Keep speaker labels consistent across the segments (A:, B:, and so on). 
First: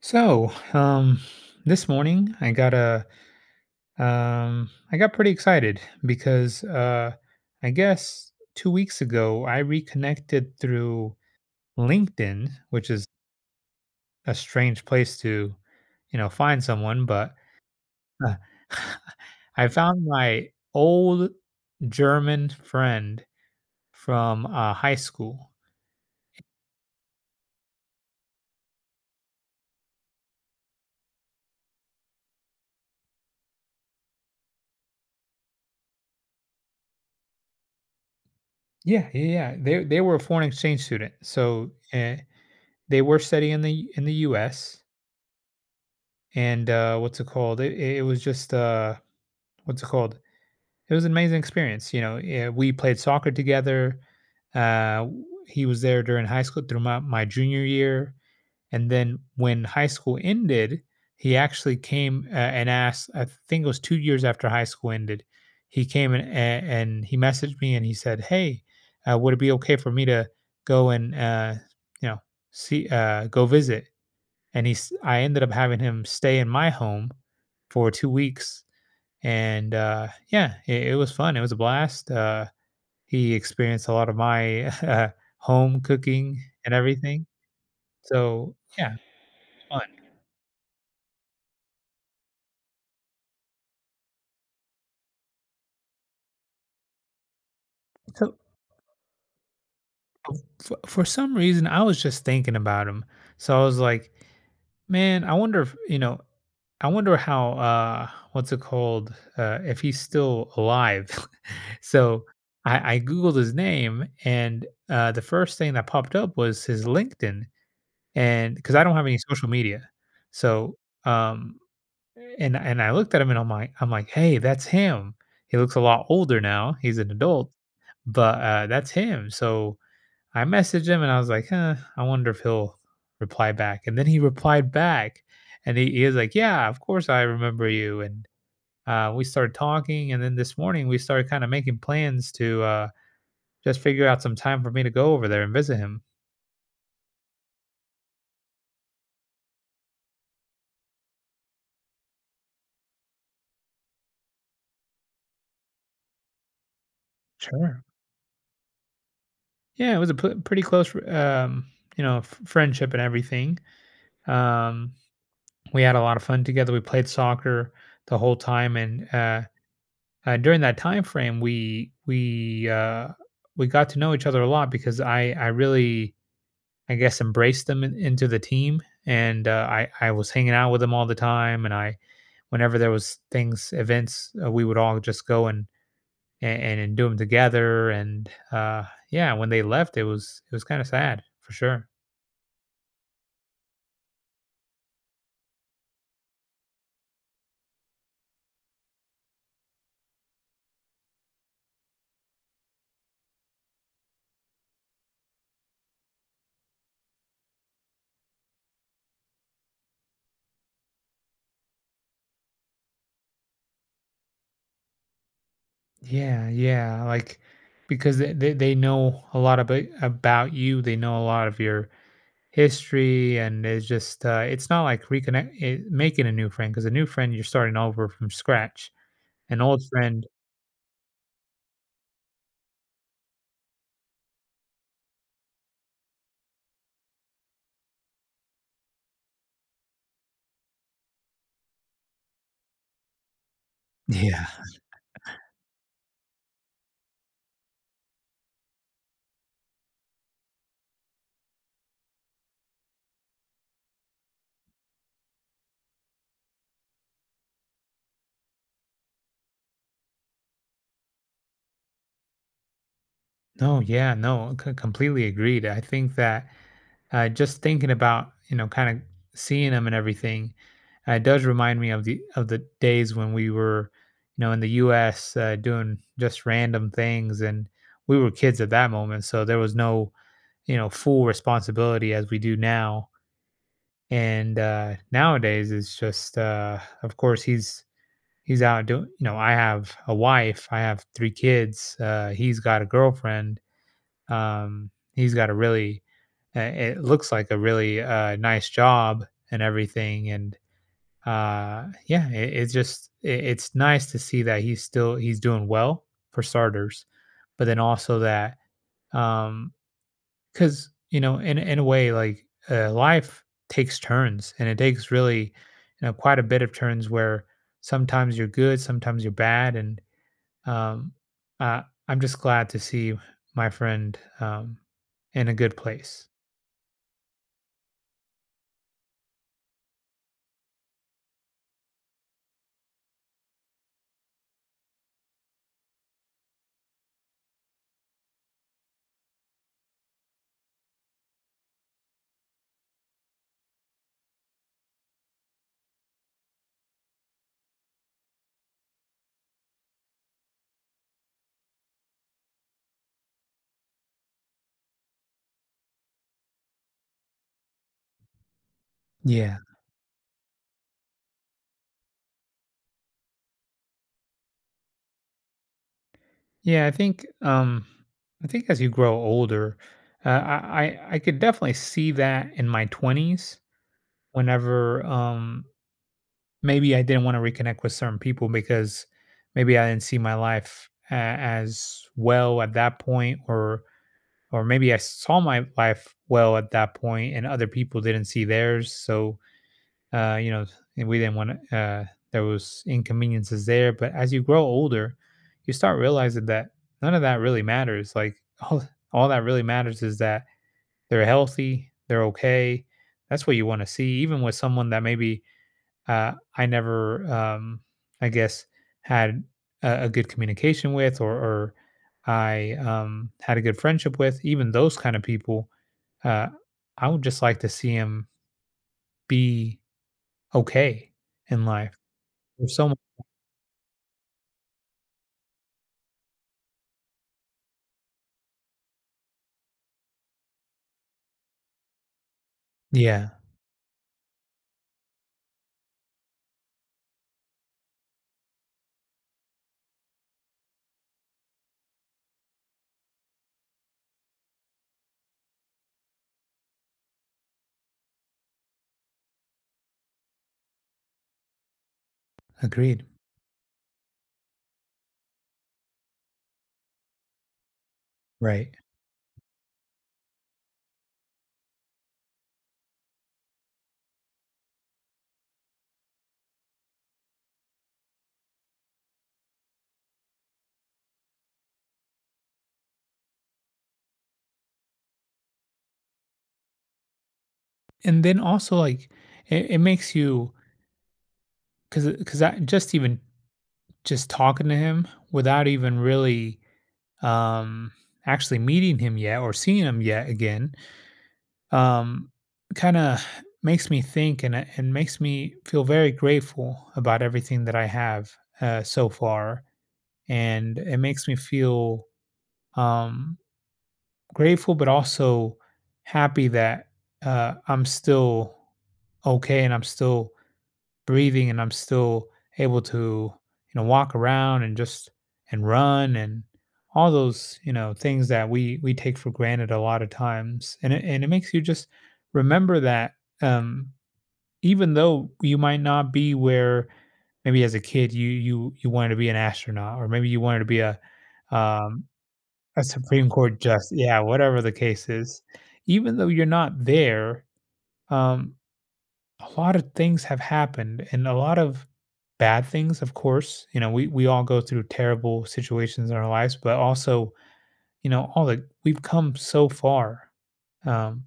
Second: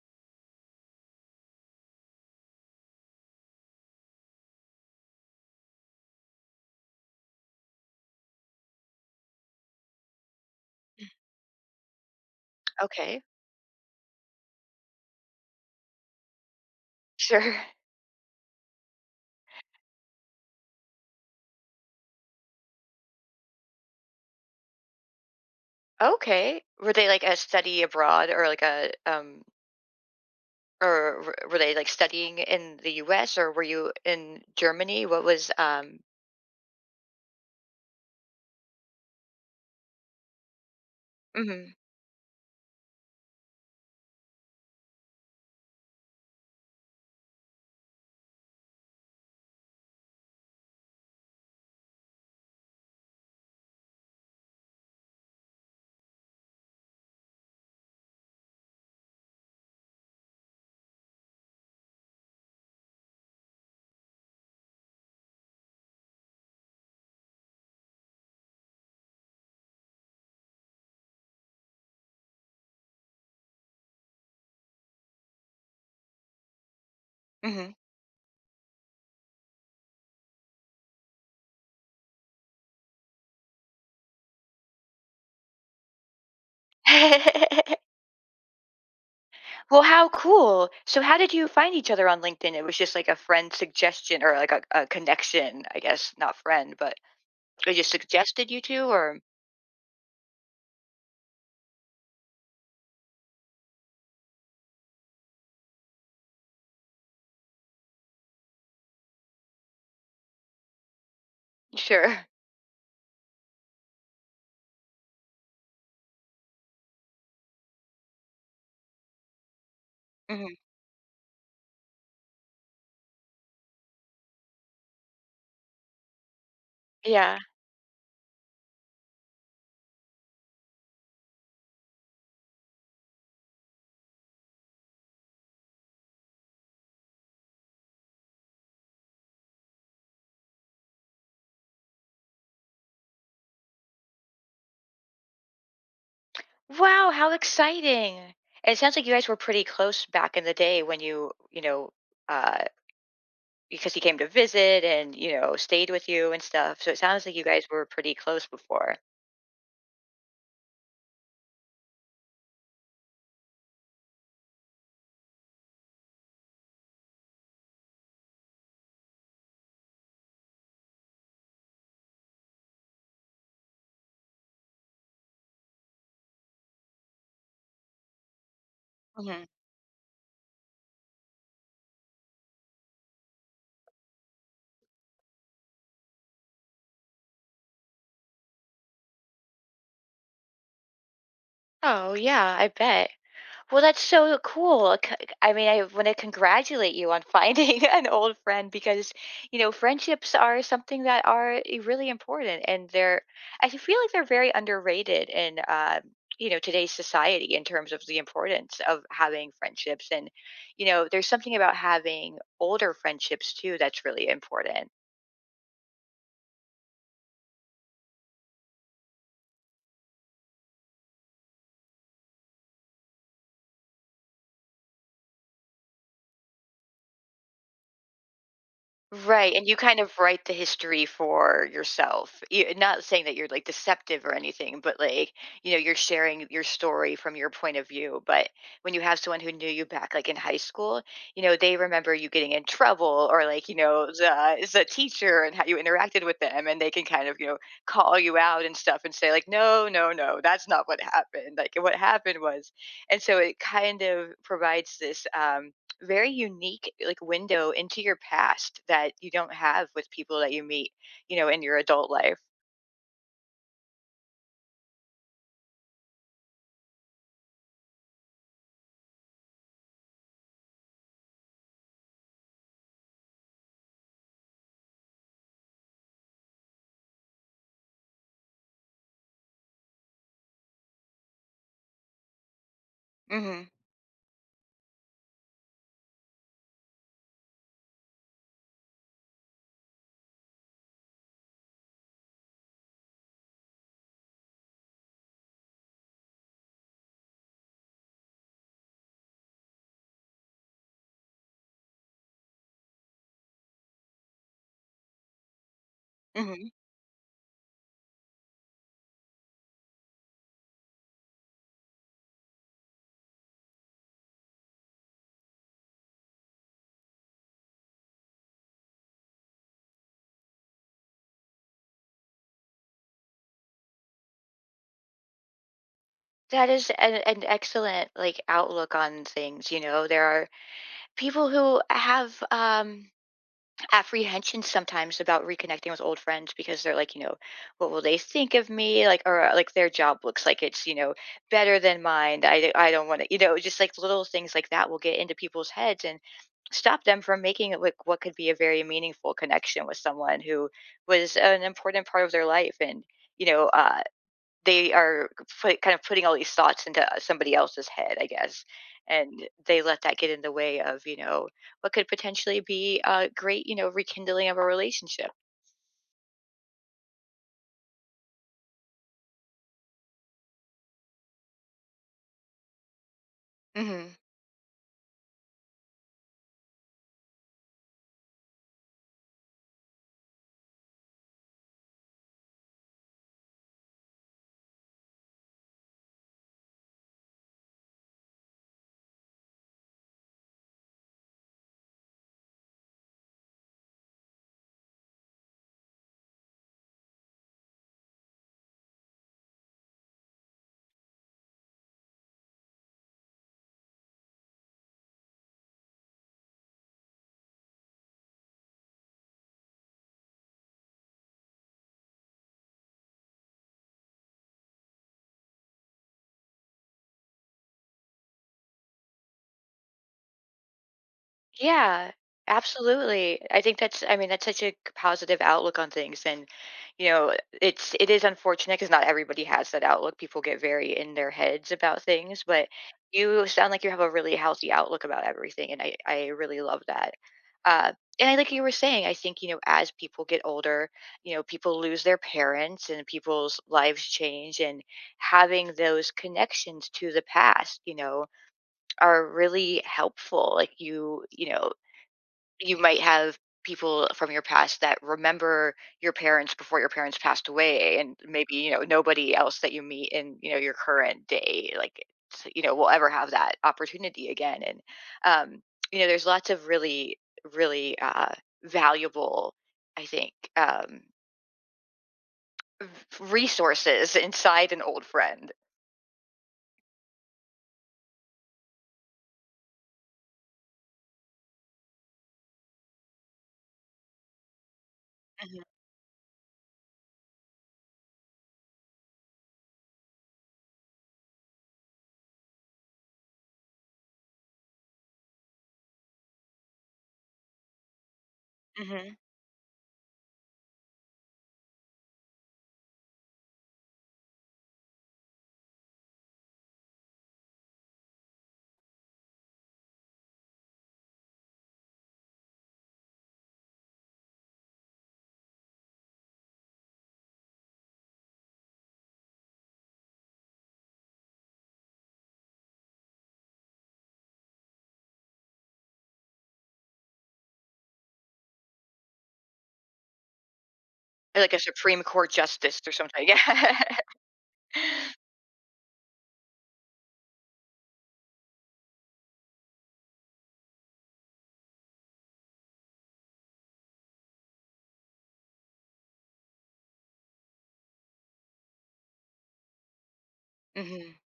A: So, this morning I got I got pretty excited because I guess 2 weeks ago I reconnected through LinkedIn, which is
B: Okay.
A: a strange place to, find someone. But
B: Sure.
A: uh, I found my old German friend from high school.
B: Okay. Were they like a study abroad or like a were they like studying in the US or were you in Germany? What was
A: Yeah, yeah, yeah. They were a foreign exchange student, so
B: Mhm.
A: they were studying in the U.S. And what's it called it, it was just what's it called it was an amazing experience, you know. Yeah, we played soccer together. He was there during high school through my junior year, and then when high school ended, he actually came and asked, I think it was 2 years after high school ended, he came and he messaged me and he said, hey, would it be okay for me to go and you know see, go visit. And he's I ended up having him stay in my home
B: Mhm.
A: for 2 weeks, and yeah, it was fun. It was a blast. He experienced a lot of my home cooking and everything. So yeah,
B: Well,
A: fun.
B: how cool. So how did you find each other on LinkedIn? It was just like a friend suggestion or like a connection, I guess, not friend, but they just
A: So
B: suggested you two or
A: for some reason, I was just thinking about him, so I was like, man, I wonder if, you know, I wonder how, what's it called? If he's still alive.
B: sure.
A: So I Googled his name, and the first thing that popped up was his LinkedIn. And because I don't have any social media.
B: Hmm.
A: So, um, and I looked at him and I'm like, hey, that's him. He looks a lot older now. He's an
B: Yeah.
A: adult, but that's him. So I messaged him and I was like, huh, I wonder if he'll reply back. And then he replied back and he was like, yeah, of course I remember you. And we started talking. And then this morning we started kind of making plans to just figure out some time for me to go over there and visit him.
B: Wow, how exciting. And it sounds like you guys were pretty close back in the day when you know, uh, because he came to visit and, you know, stayed with you and stuff. So it sounds like you guys were
A: Sure.
B: pretty close before.
A: Yeah, it was a pretty close, you know, friendship and everything. Um, we had a lot of fun together. We played soccer the whole time, and during that time frame, we got to know each other a lot because I really, I guess, embraced them in, into the team,
B: Hmm.
A: and I was hanging out with them all the time, and I, whenever there was things, events, we would all just go and and do them together, and yeah, when they left, it was kind of sad for sure.
B: Oh, yeah, I bet. Well, that's so cool. I mean, I want to congratulate you on finding an old friend because, you know, friendships are something that are really important and they're, I feel like they're very underrated in, you know, today's society in terms of the importance of having friendships. And, you know, there's something about having older friendships too that's really important.
A: Yeah, yeah, like because they know a lot about you. They know a lot of your history and it's just it's not like reconnect it, making a new friend, because a new friend you're starting over from scratch.
B: Right,
A: An
B: and you
A: old
B: kind of
A: friend,
B: write the history for yourself. You, not saying that you're like deceptive or anything, but like you know, you're sharing your story from your point of view. But when you have someone who knew you back, like in high school, you know, they remember you getting in trouble or like you know
A: yeah.
B: the teacher and how you interacted with them, and they can kind of you know call you out and stuff and say like, no, no, no, that's not what happened. Like what happened was, and so it kind of provides this, very unique like window into your past that you don't have with people that you meet, you know, in your adult life.
A: No, yeah. No, completely agreed. I think that just thinking about, you know, kind of seeing them and everything, it does remind me of the days when we were, you know, in the US, doing just random things, and we were kids at that moment, so there was no, you know, full responsibility as we do now.
B: Mhm.
A: And nowadays it's just of course he's out doing, you know, I have a wife, I have 3 kids. He's got a girlfriend, he's got a really, it looks like a really nice job and everything. And yeah, it's just it's nice to see that he's doing well for
B: Mhm.
A: starters, but then also that, um because, you know, in a way, like, life takes turns and it takes really, you know, quite a bit of turns where sometimes you're good, sometimes you're bad. And um uh, I'm just glad to see my friend in a good place.
B: That is an excellent like outlook on things, you know. There are people who have apprehension sometimes about reconnecting with old friends because they're like, you know, what will they think of me? Like, or like their job looks like it's, you know, better than mine. I don't want to, you know, just like little things like that will get into people's heads and stop them from making it like what could be a very meaningful connection with someone who was an important part of their life and, you know, they are kind of putting all these thoughts into somebody else's head, I guess. And
A: Yeah,
B: they let that get in the way of, you know, what could potentially be a great, you know, rekindling of a relationship.
A: yeah, I think as you grow older, I could definitely see that in my 20s whenever, maybe I didn't want to reconnect with certain people, because maybe I didn't see my life as well at that point, or maybe I saw my life well at that point, and other people didn't see theirs. So you know, and we didn't want to. There was inconveniences there, but as you grow older, you start realizing that none of that really matters. Like all, all that really matters is that they're healthy, they're okay. That's what you want to see, even with someone that maybe I never, I guess, had a good communication with, or I, had a good friendship with. Even those kind of people, uh, I would just like to see them be okay in life.
B: Yeah,
A: There's so much.
B: absolutely. I think that's I mean, that's such a positive outlook on things. And, you know, it's it is unfortunate because not everybody has that outlook. People get very in their heads about things, but
A: Yeah,
B: you sound like you have a really healthy outlook about everything. And I really love that. Uh, and I like you were saying, I think, you know, as people get older, you know, people lose their parents and people's lives change and having those connections to the past, you know, are really helpful like you know you might
A: agreed.
B: have people from your past that remember your parents before your parents passed away and maybe you
A: Right.
B: know nobody else that you meet in you know your current day like you know will ever have that opportunity again and um you know there's lots of really really valuable I think v- resources inside an old friend.
A: And then also, like, it makes you, because I just, even just talking to him
B: Hmm.
A: without even really, um actually meeting him yet or seeing him yet again, um, kind of makes me think and and makes me feel very grateful about everything that I have so
B: Hmm.
A: far, and it makes me feel, um, grateful, but also happy that I'm still okay and I'm still breathing and I'm still able to, you know, walk around and just, and run, and all those, you know, things that we take for granted a lot of times. And and it makes you just remember that, um even though you might not be where, maybe as a kid you you wanted to be an astronaut, or maybe you wanted to be a,
B: Like a Supreme
A: um
B: Court justice
A: a
B: or something.
A: Supreme
B: Yeah.
A: Court justice, yeah, whatever the case is. Even though you're not there, um a lot of things have happened, and a lot of bad things, of course, you know, we all go through terrible situations in our lives. But also, you know, all the, we've come so far,
B: Hmm.
A: um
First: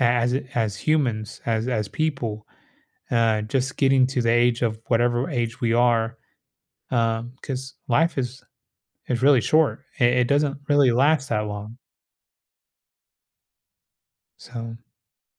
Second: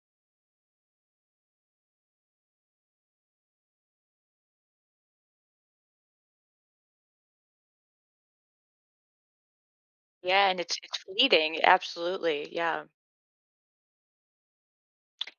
A: as humans, as people, just getting to the age of whatever age we are, because life is really short. It
B: Yeah,
A: doesn't
B: and
A: really
B: it's
A: last that
B: fleeting,
A: long.
B: absolutely. Yeah.
A: So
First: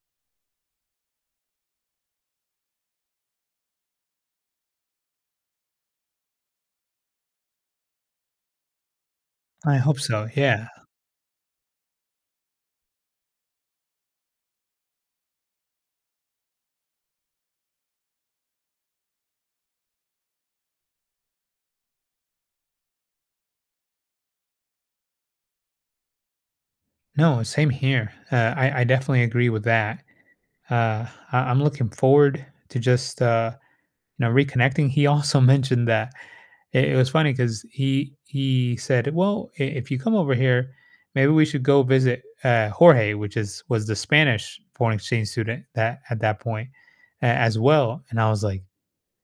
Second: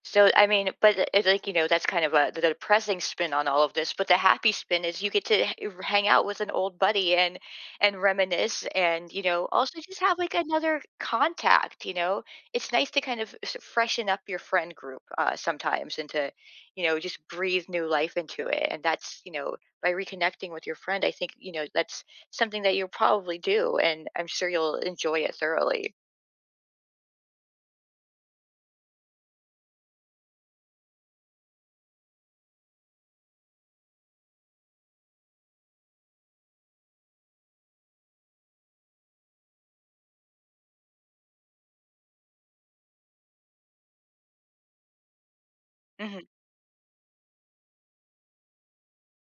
B: So I mean, but it's like you know, that's kind of a the depressing spin on all of this. But the happy spin is you get to hang out with an old buddy and reminisce, and you know,
A: I
B: also just
A: hope
B: have
A: so,
B: like
A: yeah.
B: another contact. You know, it's nice to kind of freshen up your friend group sometimes, and to you know just breathe new life into it. And that's you know by reconnecting with your friend, I think you know that's something that you'll probably do, and I'm sure you'll enjoy it thoroughly.
A: No, same here. I definitely agree with that. uh, I'm looking forward to just, you know, reconnecting. He also mentioned that, it was funny because he said, "Well, if you come over here, maybe we should go visit Jorge," which is was the Spanish foreign exchange student that at
B: Mhm.
A: that point as well. And I was like,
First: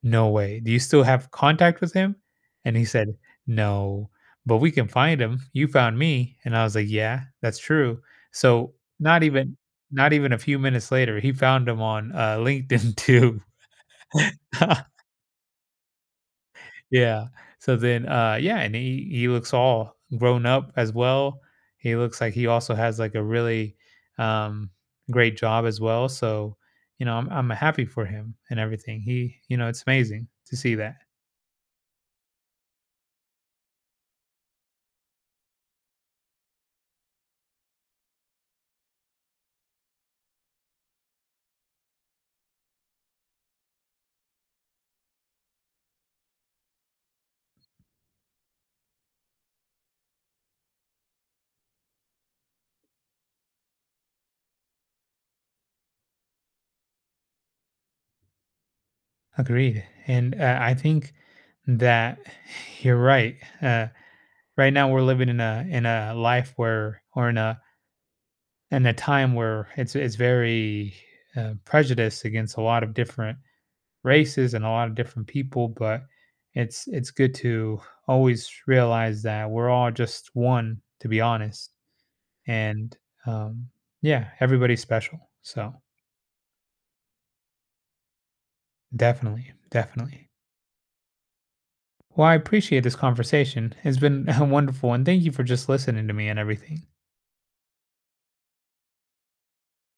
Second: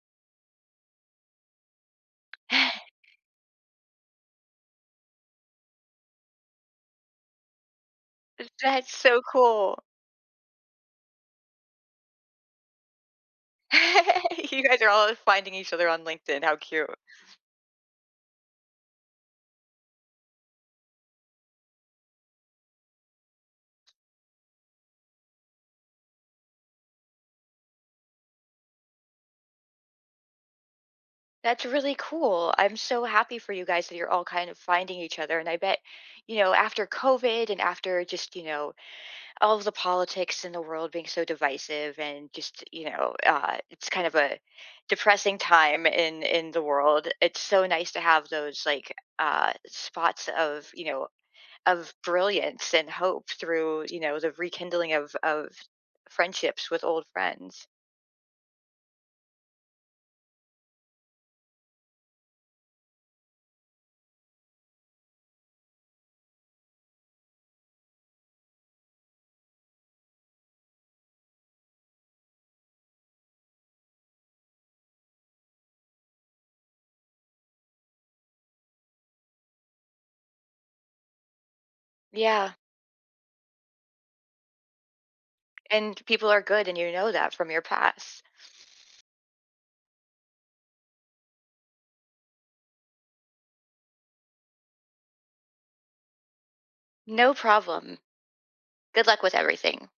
A: "No way. Do you still have contact with him?" And he said, "No, but we can find him. You found me." And I was like, "Yeah, that's true." So,
B: That's so
A: not even
B: cool.
A: not even a few minutes later, he found him on, LinkedIn too.
B: You guys are all finding each other on LinkedIn. How cute.
A: Yeah. So then, yeah, and he looks all grown up as well. He looks like he also has, like, a really, um, great job as well. So, you know, I'm happy for him and everything. He you know, it's amazing to see that.
B: That's really cool. I'm so happy for you guys that you're all kind of finding each other. And I bet, you know, after COVID and after just, you know, all of the politics in the world being so divisive and just, you know, it's kind of a depressing time in the world. It's so nice to have those like spots of, you know, of brilliance and hope through, you know, the rekindling of friendships with old friends.
A: Agreed. And I think that you're right. Uh, right now we're living in a, life where, or in a, time where it's very, prejudiced against a lot of different races and a lot of different people, but it's good to always realize that we're all just one, to be honest.
B: Yeah,
A: And um, yeah, everybody's special. So
B: and people are good and you know that from your past.
A: definitely, definitely. Well, I appreciate this conversation. It's been wonderful, and thank you for just listening to me and everything.
B: No problem. Good luck with everything.